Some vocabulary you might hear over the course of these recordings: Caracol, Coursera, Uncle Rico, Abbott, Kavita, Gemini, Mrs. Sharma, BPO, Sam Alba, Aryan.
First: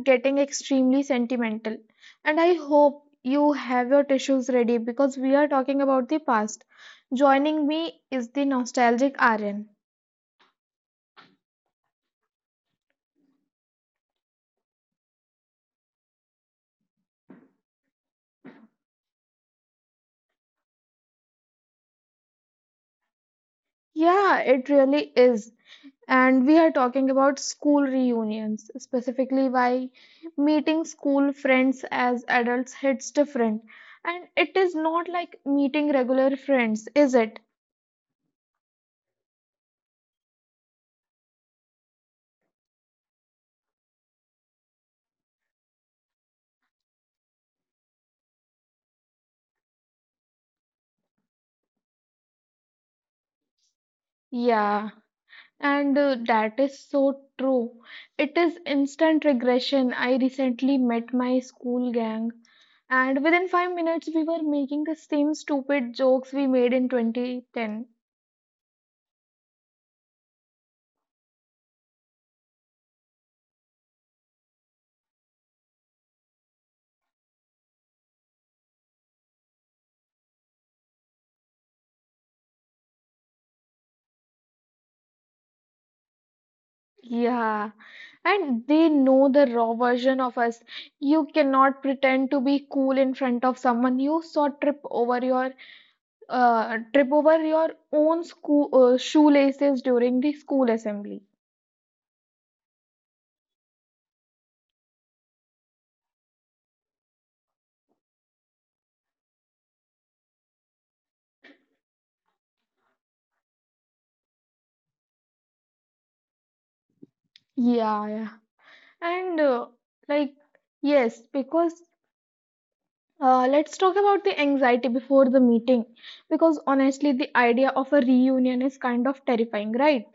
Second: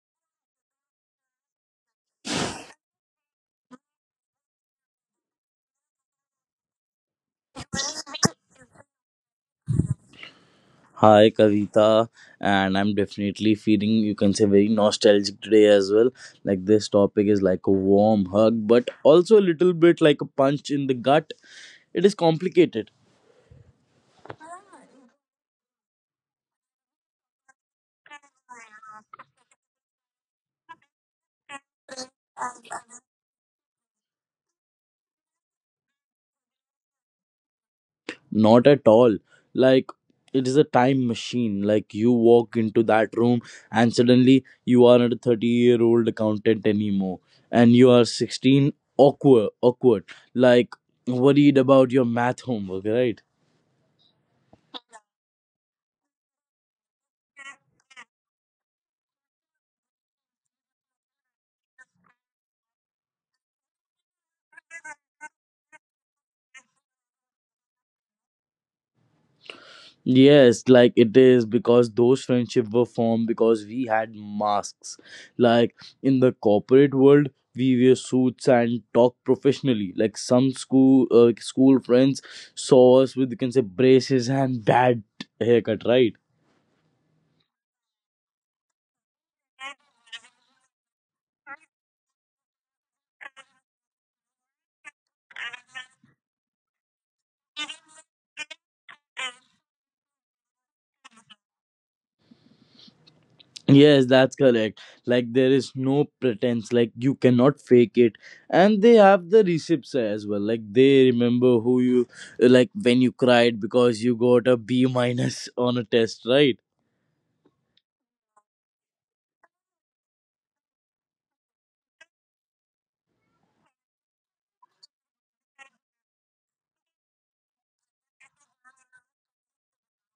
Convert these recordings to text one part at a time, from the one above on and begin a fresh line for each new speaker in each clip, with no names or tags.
getting extremely sentimental, and I hope you have your tissues ready because we are talking about the past. Joining me is the nostalgic RN.
Hi, Kavita, and I'm definitely feeling, you can say, very nostalgic today as well. Like, this topic is like a warm hug, but also a little bit like a punch in the gut. It is complicated.
Yeah, it really is. And we are talking about school reunions, specifically why meeting school friends as adults hits different. And it is not like meeting regular friends, is it?
Not at all. Like, it is a time machine. Like, you walk into that room, and suddenly you are not a 30-year-old accountant anymore, and you are 16, awkward, like worried about your math homework, right?
Yeah. And that is so true. It is instant regression. I recently met my school gang, and within 5 minutes, we were making the same stupid jokes we made in 2010.
Yes, like it is because those friendships were formed because we had masks. Like, in the corporate world, we wear suits and talk professionally. Like, some school school friends saw us with, you can say, braces and bad haircut, right?
Yeah, and they know the raw version of us. You cannot pretend to be cool in front of someone. You saw trip over your own school shoelaces during the school assembly.
Yes, that's correct. Like, there is no pretense. Like, you cannot fake it, and they have the receipts as well. Like, they remember who you, like when you cried because you got a B minus on a test, right?
Yeah, yeah. And like, yes, because Let's talk about the anxiety before the meeting. Because honestly, the idea of a reunion is kind of terrifying, right?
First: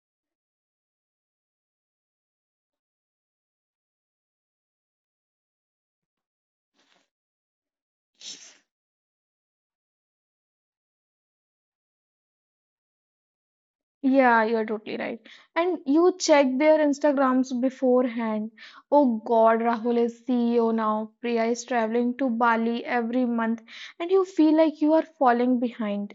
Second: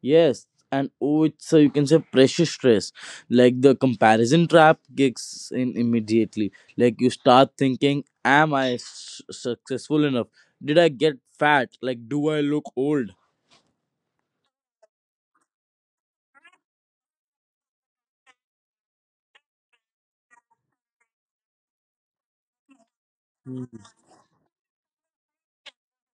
Yes, and oh, it's a, you can say, pressure stress. Like, the comparison trap kicks in immediately. Like, you start thinking, "Am I successful enough? Did I get fat? Like, do I look old?"
Yeah, you're totally right. And you check their Instagrams beforehand. Oh God, Rahul is CEO now. Priya is traveling to Bali every month,
Mhm.
and you feel like you are falling behind.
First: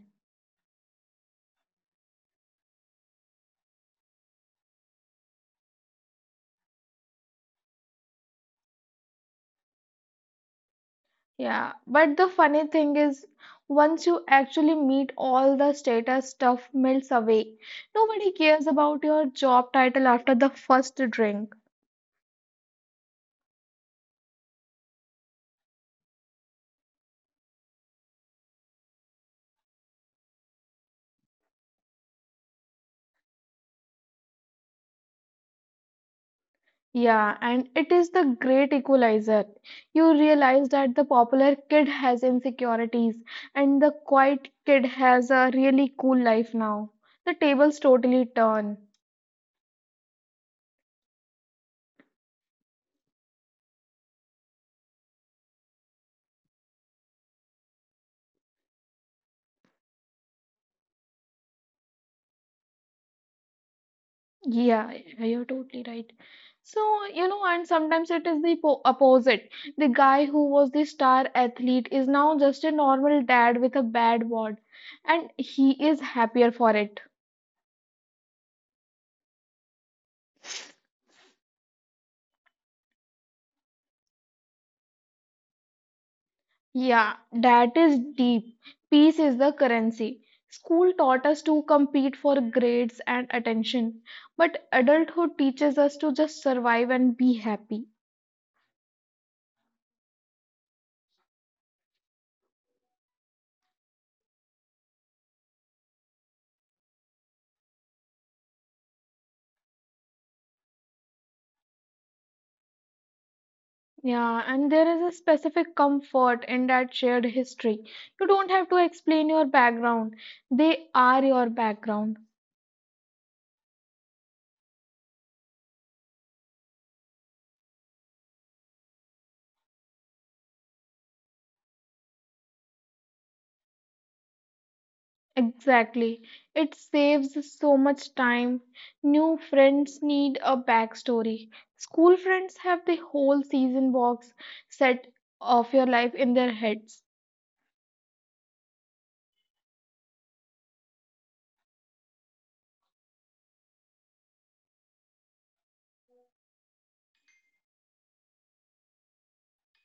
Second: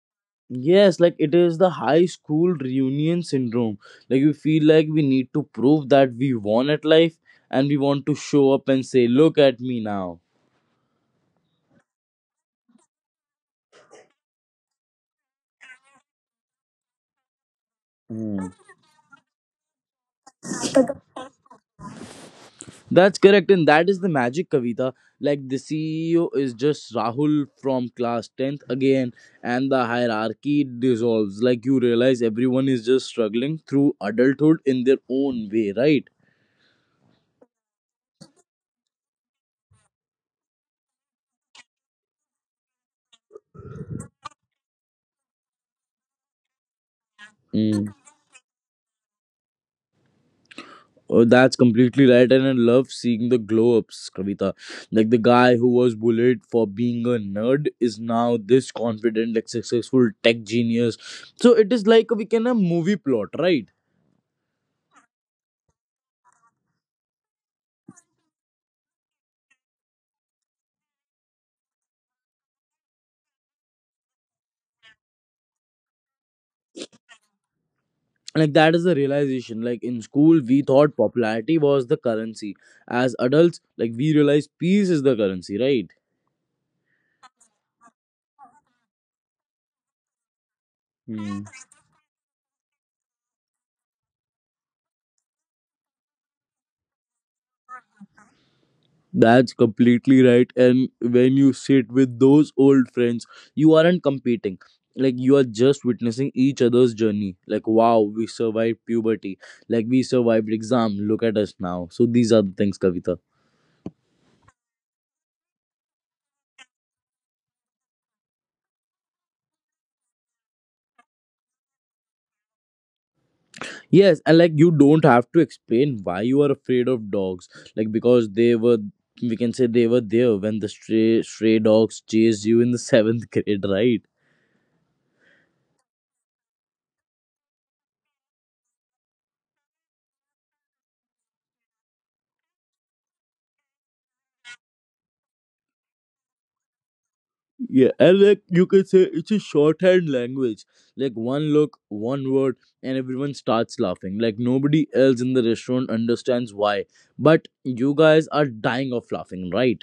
Yes, like it is the high school reunion syndrome. Like, we feel like we need to prove that we won at life, and we want to show up and say, "Look at me now."
Yeah, but the funny thing is, once you actually meet all the status stuff melts away. Nobody cares about your job title after the first drink.
That's correct, and that is the magic, Kavita. Like, the CEO is just Rahul from class 10th again, and the hierarchy dissolves. Like, you realize everyone is just struggling through adulthood in their own way, right?
Yeah, and it is the great equalizer. You realize that the popular kid has insecurities and the quiet kid has a really cool life now. The tables
Mm.
totally turn.
Oh, that's completely right, and I love seeing the glow ups, Kavita. Like, the guy who was bullied for being a nerd is now this confident, like successful tech genius. So it is like a, we can a movie plot, right?
Yeah, yeah, you're totally right. So, you know, and sometimes it is the po opposite. The guy who was the star athlete is now just a normal dad with a bad word, and he is happier for it.
Like, that is the realization. Like, in school we thought popularity was the currency. As adults, like, we realize peace is the currency, right?
Yeah, that is deep. Peace is the currency. School taught us
Hmm.
to compete for grades and attention, but adulthood teaches us to just survive and be happy.
That's completely right, and when you sit with those old friends, you aren't competing. Like, you are just witnessing each other's journey. Like, wow, we survived puberty, like we survived exam. Look at us now. So these are the things, Kavita.
Yeah, and there is a specific comfort in that shared history. You don't have to explain your background. They are your background.
Yes, and like you don't have to explain why you are afraid of dogs. Like, because they were, we can say they were there when the stray dogs chased you in the seventh grade, right?
Exactly. It saves so much time. New friends need a backstory. School friends have the whole season box set of your life in their heads.
Yeah, and like you can say it's a shorthand language. Like, one look, one word, and everyone starts laughing. Like, nobody else in the restaurant understands why, but you guys are dying of laughing, right?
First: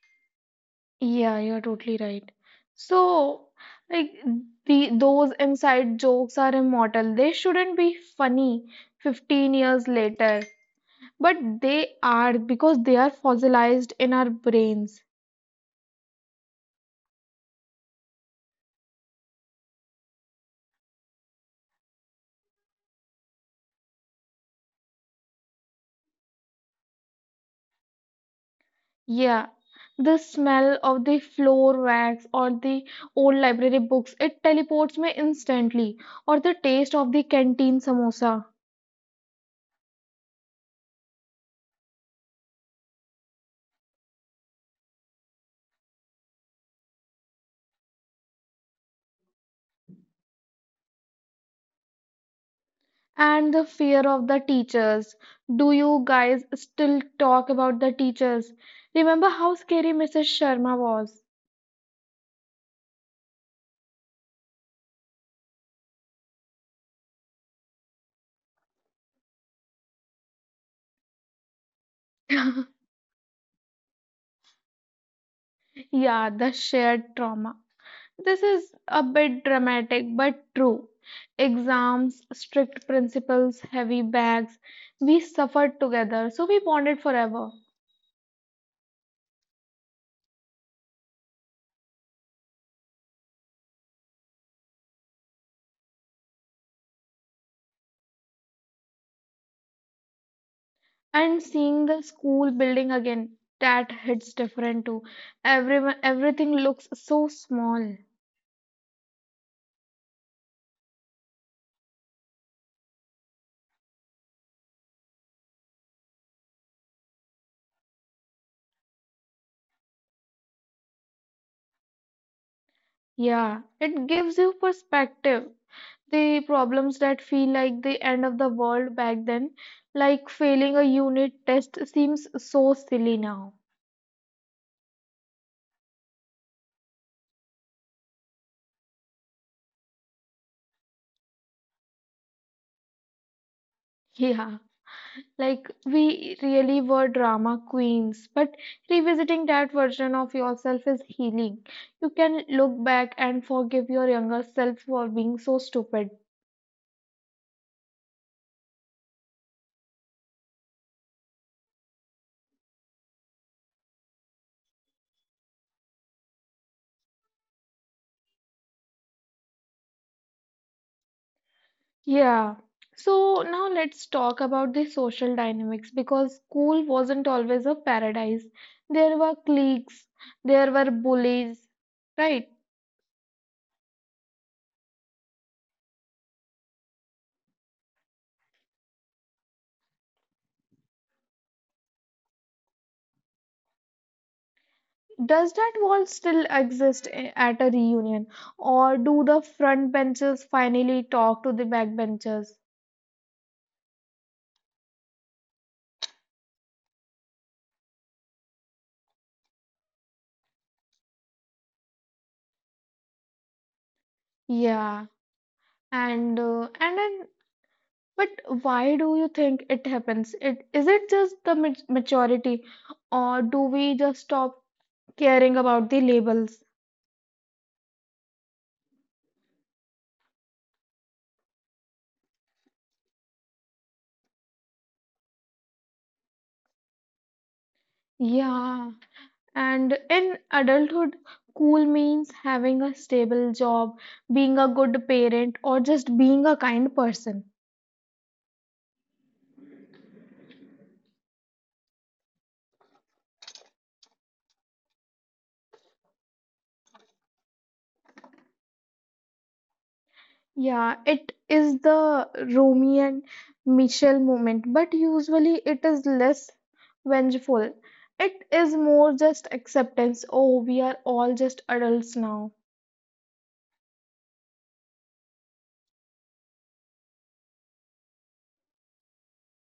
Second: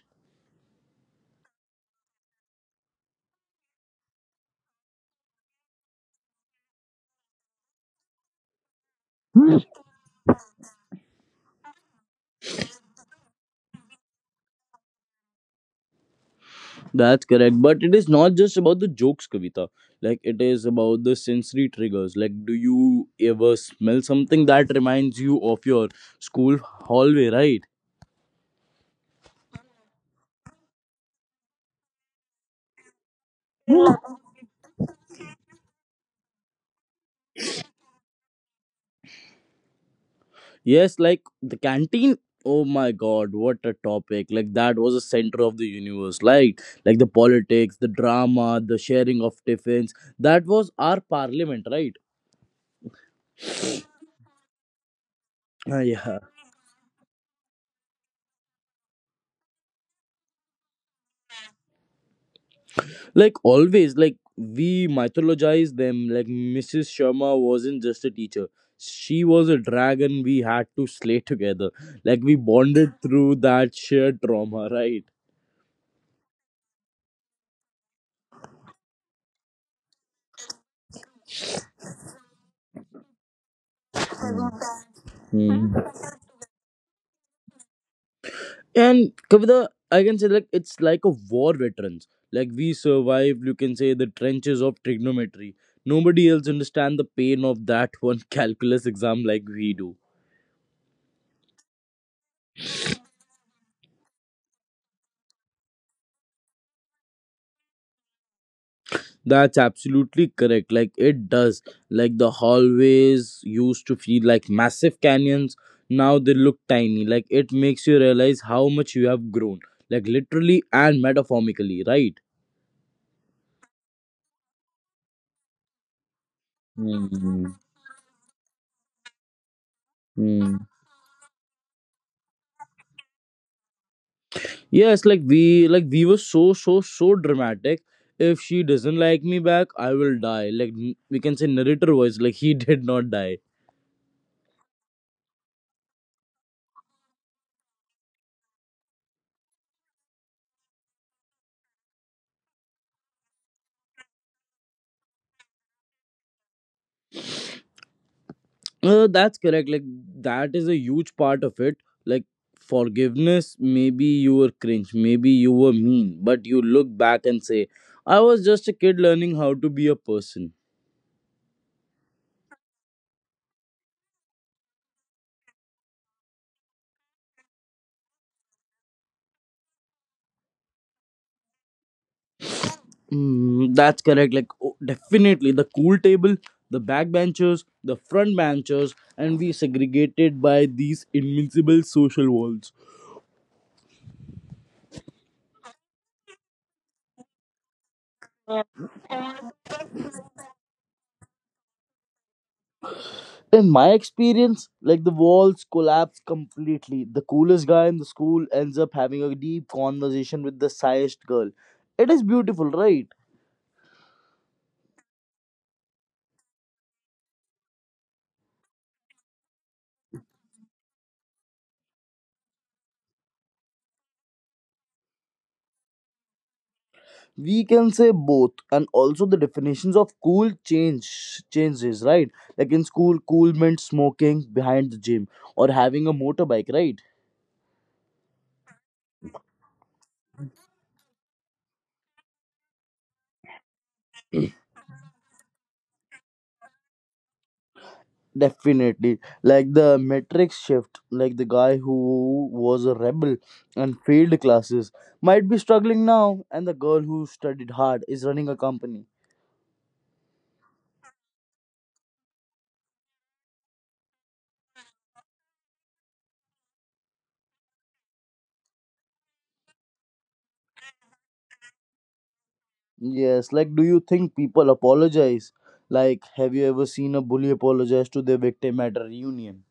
Yeah, you're totally right. So, like the those inside jokes are immortal. They shouldn't be funny 15 years later. But they are because they are fossilized in our brains.
That's correct. But it is not just about the jokes, Kavita. Like, it is about the sensory triggers. Like, do you ever smell something that reminds you of your school hallway, right?
Yeah. The smell of the floor wax or the old library books, it teleports me instantly. Or the taste of the canteen samosa
Yes, like the canteen. Oh my god, what a topic. Like, that was a center of the universe. Like the politics, the drama, the sharing of tiffins. That was our parliament, right?
and the fear of the teachers. Do
Ah,
you
yeah.
guys still talk about the teachers? Remember how scary Mrs. Sharma was?
Like always, like we mythologize them. Like, Mrs. Sharma wasn't just a teacher. She was a dragon we had to slay together. Like, we bonded through that shared trauma, right?
Yeah, the shared trauma. This is a bit dramatic but true. Exams, strict principles, heavy bags. We
Hmm.
suffered together, so we bonded forever.
And Kavita, I can say like it's like a war veterans. Like, we survived, you can say, the trenches of trigonometry. Nobody else understand the pain of that one calculus exam like we do.
And seeing the school building again, that hits different too. Everyone, everything looks so small.
That's absolutely correct. Like, it does. Like, the hallways used to feel like massive canyons. Now they look tiny. Like, it makes you realize how much you have grown. Like, literally and metaphorically, right?
Yeah, it gives you perspective. The problems that
Hmm.
feel like the end of the world back then, like
Hmm.
failing a unit test, seems so silly now.
Yes, like we were so so so dramatic. If she doesn't like me back, I will die. Like, we can say narrator voice, like he did not die.
Yeah. Like, we really were drama queens, but revisiting that version of yourself is healing. You can look back and forgive your younger self for being so stupid.
That's correct. Like, that is a huge part of it. Like, forgiveness, maybe you were cringe, maybe you were mean, but you look back and say, "I was just a kid learning how to be a person."
Yeah. So now let's talk about the social dynamics because school wasn't always a paradise. There were cliques, there were bullies, right?
Mm, that's correct. Like, oh, definitely the cool table, the back benchers, the front benchers, and we segregated by these invincible social walls.
Does that wall still exist at a reunion, or do the front benches finally talk to the back benches?
In my experience, like the walls collapse completely. The coolest guy in the school ends up having a deep conversation with the shyest girl. It is beautiful, right?
Yeah, and then, but why do you think it happens? It is it just the maturity, or do we just stop caring about the labels?
We can say both, and also the definitions of cool changes, right? Like, in school, cool meant smoking behind the gym or having a motorbike, right?
Yeah, and in adulthood, cool means having a stable job, being a good parent, or just being a kind person.
Definitely. Like, the matrix shift, like the guy who was a rebel and failed classes might be struggling now, and the girl who studied hard is running a company.
Yeah, it is the Romeo and Michelle moment, but usually it is less vengeful. It is more just acceptance. Oh, we are all just adults now.
Yes, like do you think people apologize? Like, have you ever seen a bully apologize to their victim at a reunion?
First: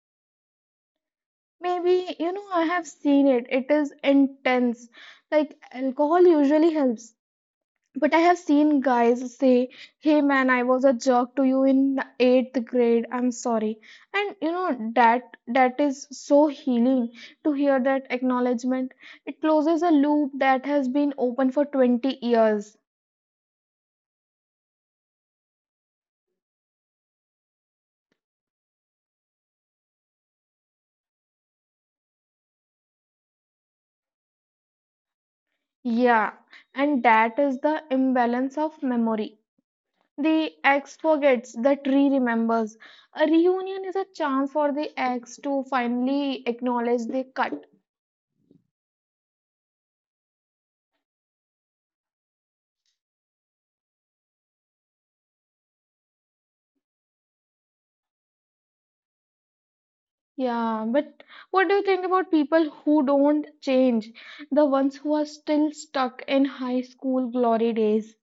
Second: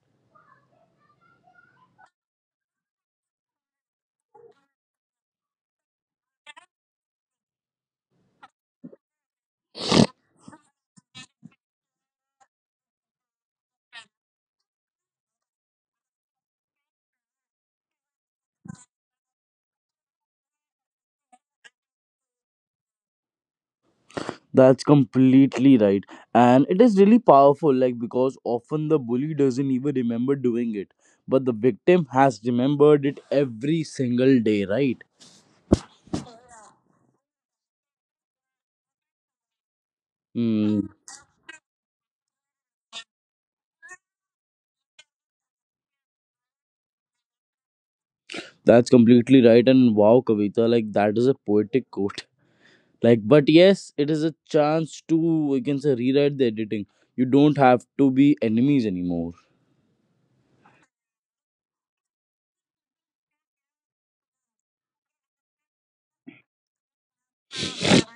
Maybe, you know, I have seen it. It is intense. Like alcohol usually helps. But I have seen guys say, "Hey man, I was a jerk to you in eighth grade. I'm sorry." And you know that that is so healing to hear that acknowledgement. It closes a loop that has been open for 20 years.
That's completely right. And it is really powerful, like, because often the bully doesn't even remember doing it, but the victim has remembered it every single day, right?
Yeah, and that is the imbalance of memory. The
Hmm.
ex forgets, the tree remembers. A reunion is a chance for the ex to finally acknowledge the cut.
That's completely right. And wow, Kavita, like that is a poetic quote. Like, but yes, it is a chance to, you can say, rewrite the editing. You don't have to be enemies anymore.
Yeah, but what do you think about people who don't change? The ones who are still stuck in high school glory days.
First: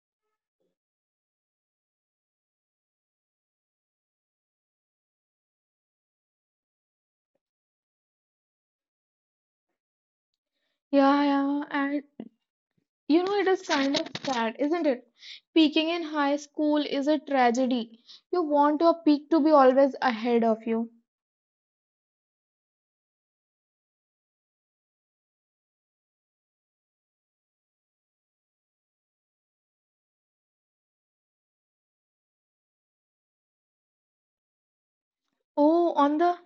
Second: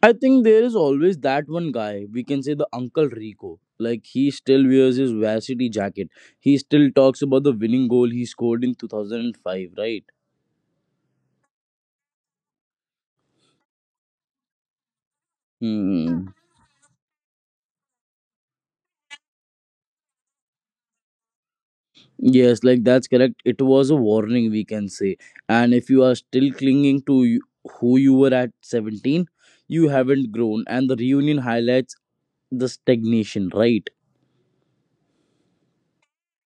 I think there is always that one guy, we can say the Uncle Rico. Like, he still wears his varsity jacket. He still talks about the winning goal he scored in 2005, right?
Yeah, yeah, and you know, it is kind of sad, isn't it? Peaking in
Hmm.
high school is a tragedy. You want your peak to be always ahead of you.
Yes, like that's correct. It was a warning, we can say. And if you are still clinging to you, who you were at 17, you haven't grown. And the reunion highlights the stagnation, right?
Oh, on the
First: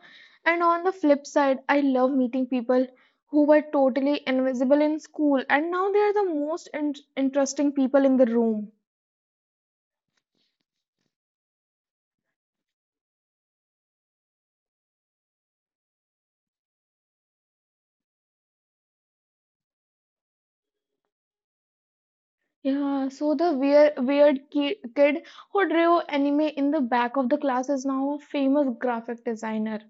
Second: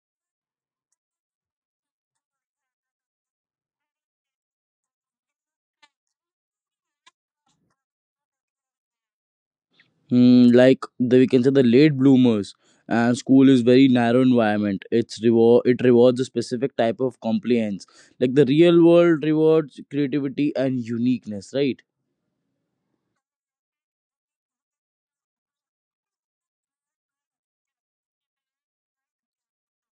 and on the flip side, I love meeting people who were totally invisible in school and now they are the most in interesting people in the room.
Mm, like the, we can say, the late bloomers. And school is very narrow environment. It's reward, it rewards a specific type of compliance. Like, the real world rewards creativity and uniqueness, right?
Yeah, so the weird kid who drew anime in the back of the class is now a famous graphic designer.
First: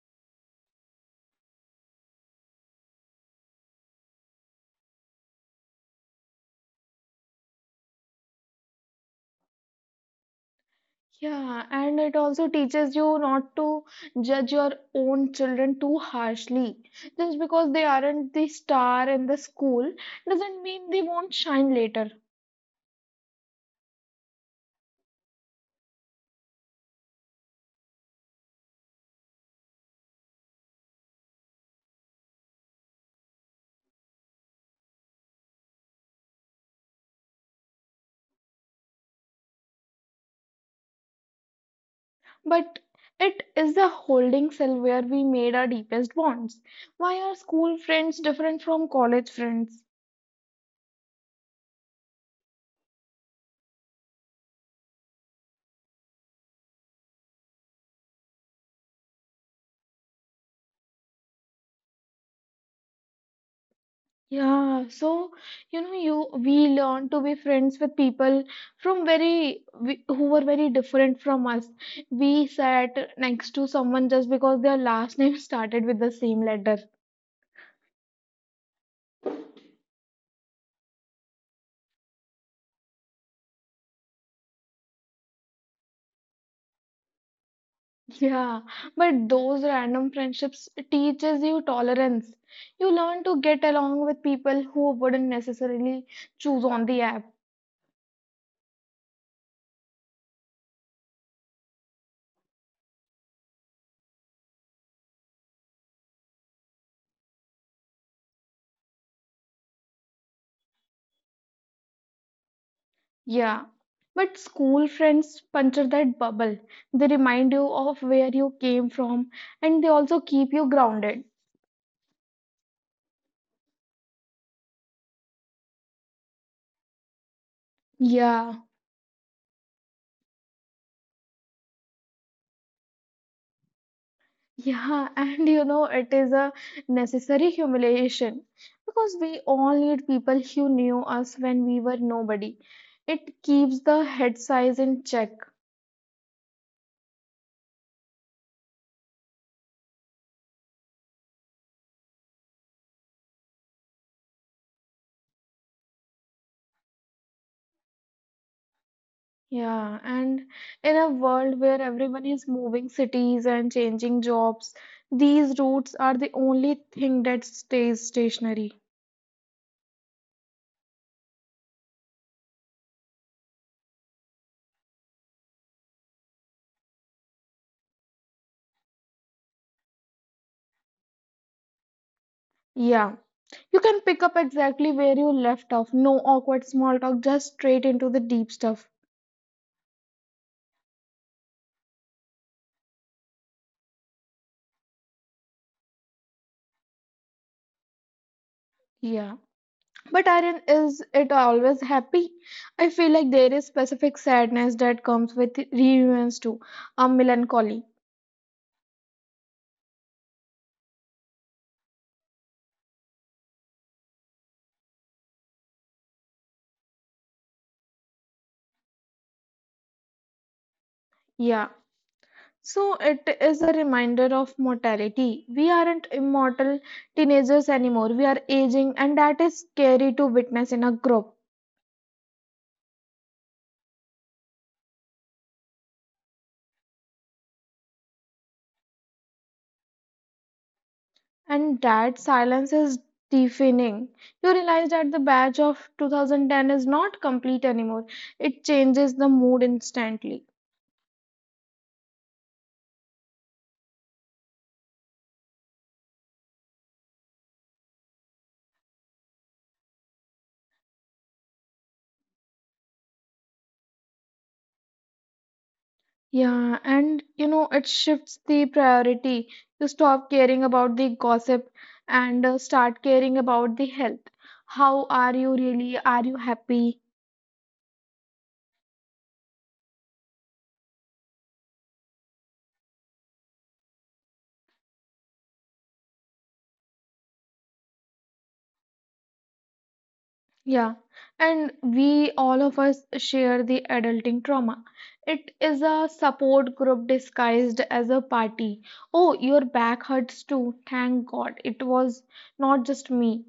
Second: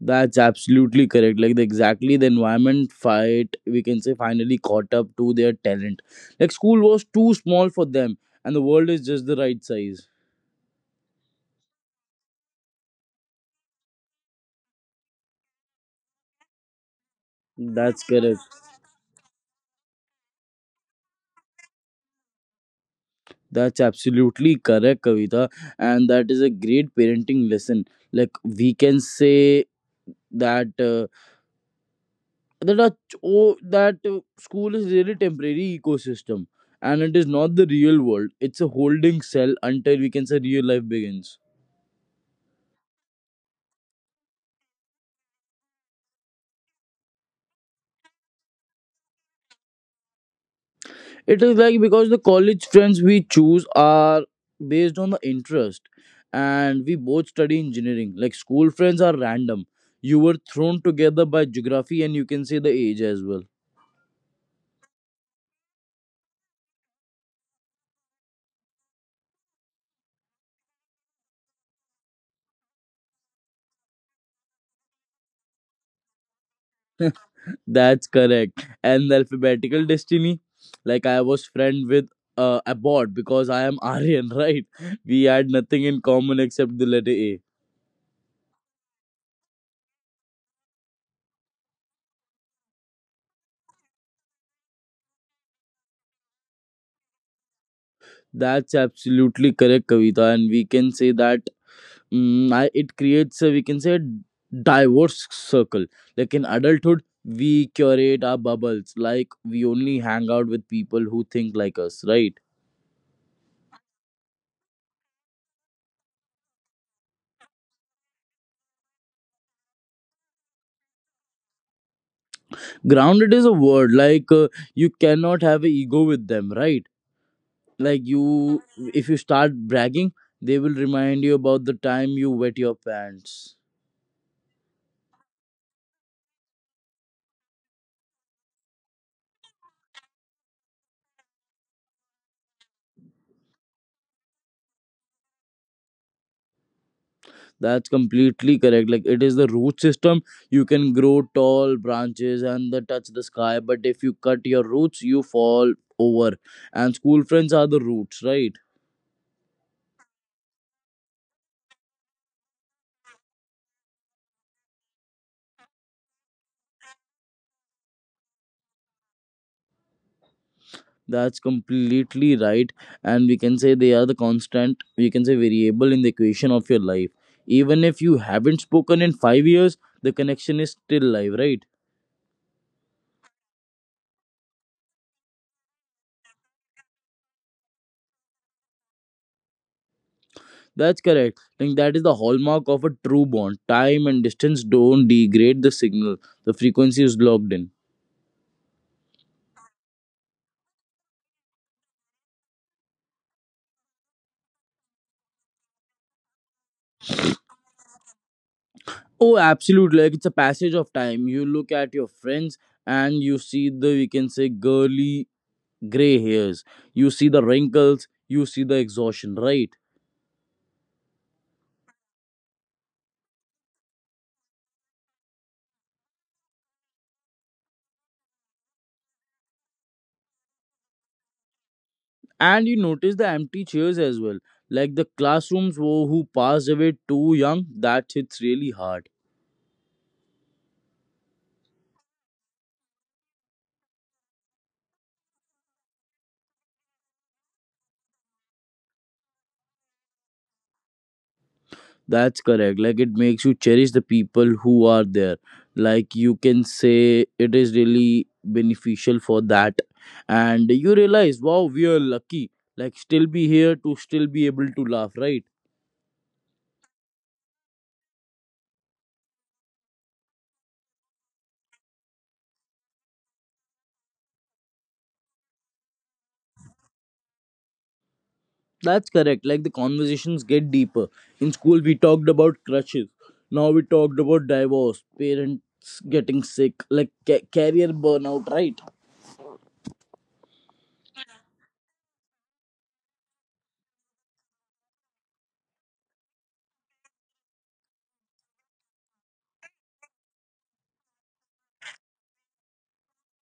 That's absolutely correct. Like, the exactly the environment fight, we can say, finally caught up to their talent. Like, school was too small for them, and the world is just the right size.
Yeah, and it also teaches you not to judge your own children too harshly. Just because they
That's
aren't
correct.
the star in the school doesn't mean they won't shine later.
That's absolutely correct, Kavita. And that is a great parenting lesson. Like, we can say that school is really temporary ecosystem, and it is not the real world. It's a holding cell until, we can say, real life begins.
But it is the holding cell where we made our deepest bonds. Why are school friends different from college friends?
It is like because the college friends we choose are based on the interest, and we both study engineering. Like, school friends are random. You were thrown together by geography, and, you can say, the age as well.
Yeah, so you know, you we learn to be friends with people from who were very different from us. We sat next to someone just because their last name started with the same letter.
That's correct. And the alphabetical destiny, like I was friend with Abbott because I am Aryan, right? We had nothing in common except the letter A.
Yeah, but those random friendships teaches you tolerance. You learn to get along with people who wouldn't necessarily choose on the app.
That's absolutely correct, Kavita, and we can say that it creates a, we can say, a diverse circle. Like, in adulthood we curate our bubbles. Like, we only hang out with people who think like us, right?
Yeah, but school friends puncture that bubble. They remind you of where you came from and they also keep you grounded.
Grounded is a word, like, you cannot have an ego with them, right? Like, you,
Yeah,
if you start bragging, they will remind you about the time you wet your pants.
yeah, and you know, it is a necessary humiliation because we all need people who knew us when we were nobody. It keeps the head size in check.
That's completely correct. Like, it is the root system. You can grow tall branches and the touch the sky, but if you cut your roots, you fall over. And school friends are the roots, right?
Yeah, and in a world where everyone is moving cities and changing jobs, these roots are the only thing that stays stationary.
That's completely right. And we can say they are the constant, we can say, variable in the equation of your life. Even if you haven't spoken in 5 years, the connection is still live, right?
Yeah, you can pick up exactly where you left off. No awkward small talk, just straight into the deep stuff.
That's correct. Like, that is the hallmark of a true bond. Time and distance don't degrade the signal. The frequency is locked in.
Yeah. But Aaron, is it always happy? I feel like there is specific sadness that comes with reunions too, a melancholy.
Oh, absolutely. Like, it's a passage of time. You look at your friends and you see the, we can say, girly gray hairs. You see the wrinkles. You see the exhaustion, right?
Yeah. So it is a reminder of mortality. We aren't immortal teenagers anymore. We are aging, and that is scary to witness in a group.
And you notice the empty chairs as well. Like, the classrooms who passed away too young, that hits really hard.
And that silence is deafening. You realize that the badge of 2010 is not complete anymore. It changes the mood instantly.
That's correct. Like, it makes you cherish the people who are there. Like, you can say it is really beneficial for that. And you realize, wow, we are lucky. Like, still be here to still be able to laugh, right?
Yeah, and you know, it shifts the priority. You stop caring about the gossip and start caring about the health. How are you really? Are you happy?
That's correct. Like, the conversations get deeper. In school we talked about crushes. Now we talked about divorce, parents getting sick, like career burnout, right?
Yeah, and we all of us share the adulting trauma. It is a support group disguised as a party. Oh, your back hurts too. Thank God. It was not just me.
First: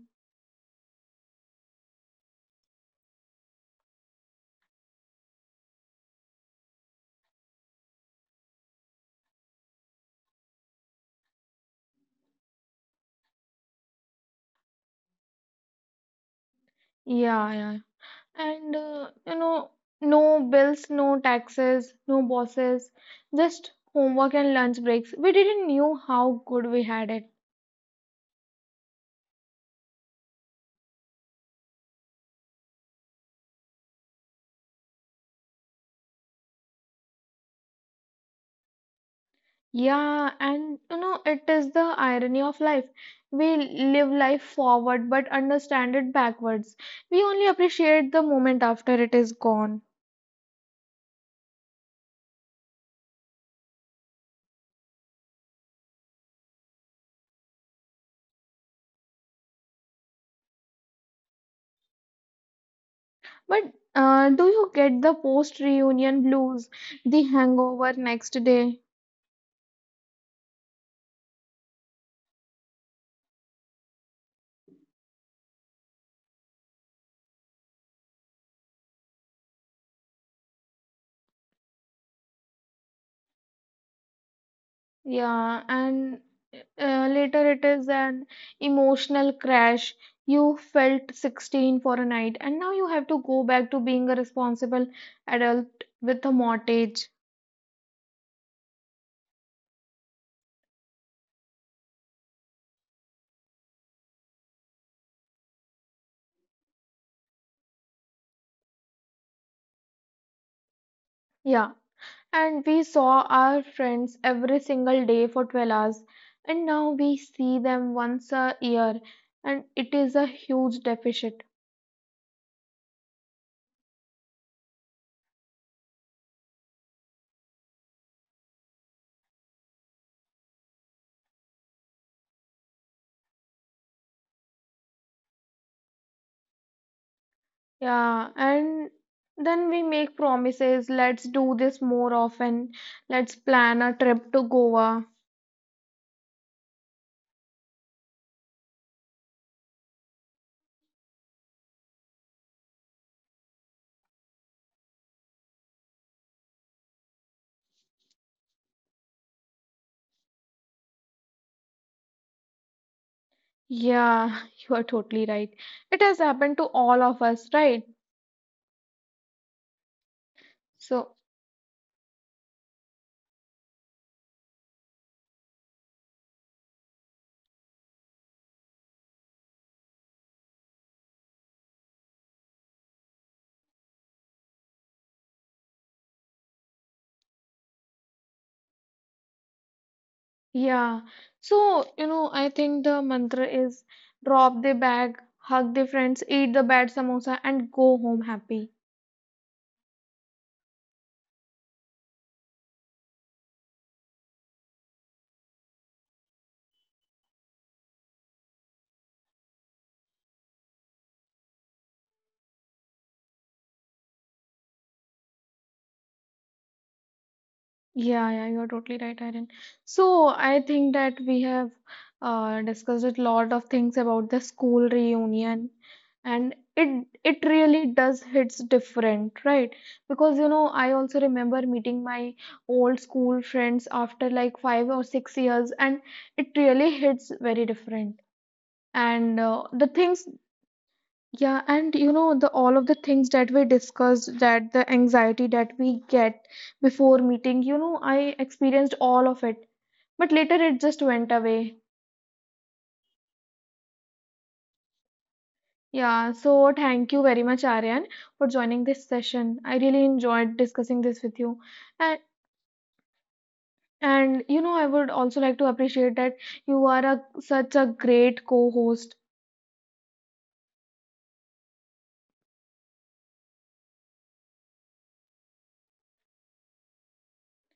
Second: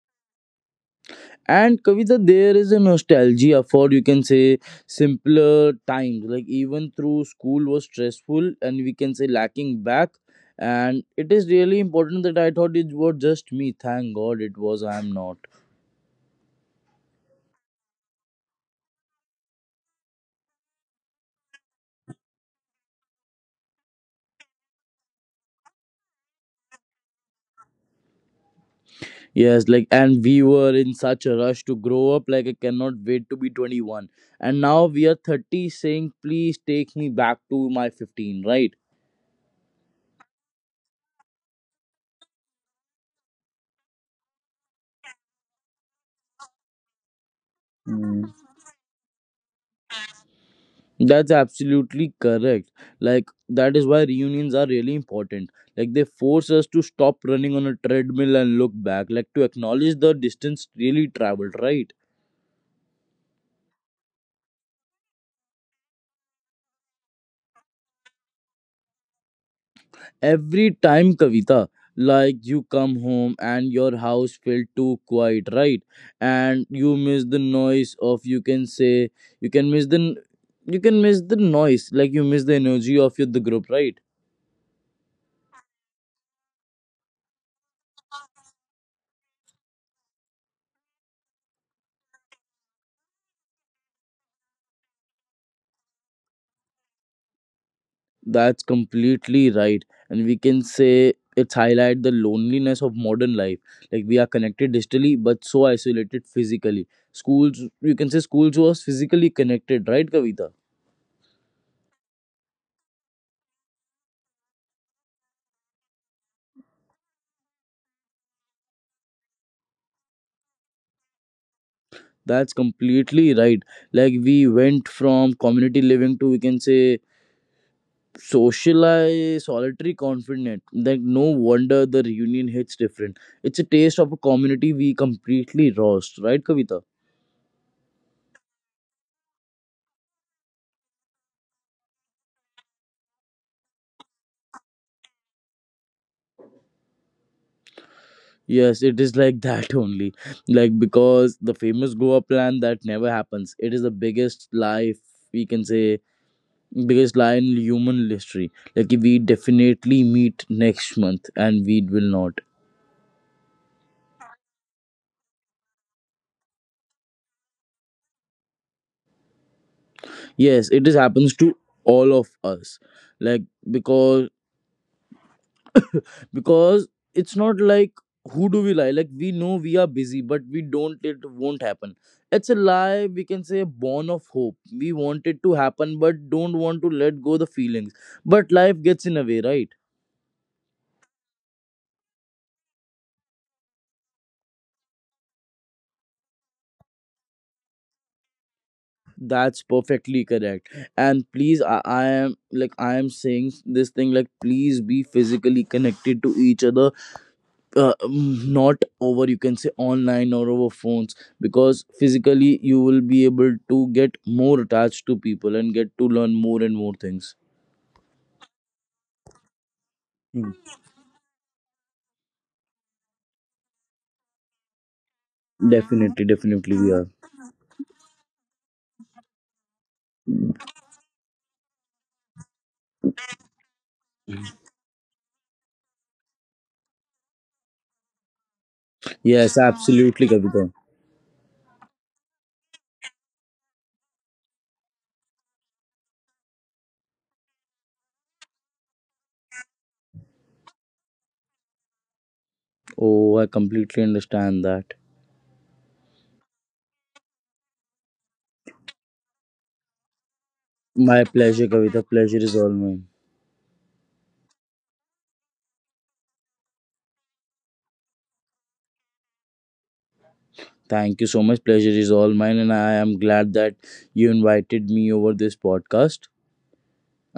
And Kavita, there is a nostalgia for, you can say, simpler times. Like, even through school was stressful and, we can say, lacking back. And it is really important that I thought it was just me. Thank God it was I am not.
Yeah, yeah. And you know, no bills, no taxes, no bosses, just homework and lunch breaks. We didn't knew how good we had it.
Yes, like and we were in such a rush to grow up. Like, I cannot wait to be 21. And now we are 30 saying please take me back to my 15, right?
Yeah, and you know, it is the irony of life. We live life forward but understand it backwards. We only appreciate the moment after it is gone.
That's absolutely correct. Like, that is why reunions are really important. Like, they force us to stop running on a treadmill and look back, like to acknowledge the distance really traveled, right?
But Do you get the post reunion blues, the hangover next day?
Every time, Kavita, like you come home and your house felt too quiet, right? And you miss the noise of, you can say, you can miss the you can miss the noise, like you miss the energy of your the group, right?
Yeah, and later it is an emotional crash. You felt 16 for a night, and now you have to go back to being a responsible adult with a mortgage.
That's completely right. And we can say it's highlight the loneliness of modern life. Like, we are connected digitally but so isolated physically. Schools you can say schools was physically connected, right, Kavita?
Yeah. And we saw our friends every single day for 12 hours, and now we see them once a year, and it is a huge deficit.
That's completely right. Like, we went from community living to, we can say, socialized solitary confinement. Like, no wonder the reunion hits different. It's a taste of a community we completely lost, right, Kavita?
Yeah, and then we make promises, let's do this more often, let's plan a trip to Goa.
Yes, it is like that only. Like, because the famous Goa plan that never happens. It is the biggest lie if, we can say, biggest lie in human history. Like, we definitely meet next month and we will not.
Yeah, you are totally right. It has happened to all of us, right?
Yes, it is
So
happens to all of us. Like, because because it's not like who do we lie. Like, we know we are busy but we don't, it won't happen. It's a lie, we can say, born of hope. We want it to happen but don't want to let go the feelings, but life gets in a way, right?
yeah. So, you know, I think the mantra is drop the bag, hug the friends, eat the bad samosa, and go home happy.
That's perfectly correct. And please, I am like I am saying this thing, like please be physically connected to each other. Not over, you can say, online or over phones, because physically you will be able to get more attached to people and get to learn more and more things.
Yeah, yeah, you're totally right, Irene. So,
Mm,
I think that we have discussed a lot of things about the school reunion,
definitely
and
definitely we are.
it really does hits different, right? Because you know, I also remember meeting my old school friends after like 5 or 6 years, and it really hits very different. and uh,
Yes,
the things
absolutely, Kavita.
yeah and you know, the all of the things that we discussed, that the anxiety that we get before meeting, you know, I experienced all of it, but later it just went away.
Oh, I completely understand that.
Yeah, so thank you very much Aryan for joining this session. I really enjoyed discussing this with you.
My pleasure,
and
Kavita, pleasure is all mine.
and you know, I would also like to appreciate that you are a such a great co-host.
Thank you so much, pleasure is all mine, and I am glad that you invited me over this podcast,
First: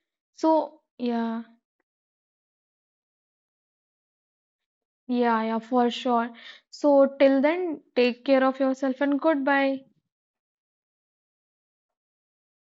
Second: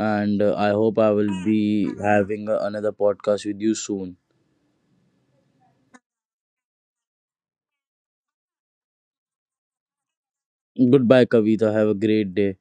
and I
So
hope I will
yeah.
be having another podcast with you soon.
Yeah, yeah, for sure. So till then, take care of yourself and goodbye.
Goodbye, Kavita. Have a great day.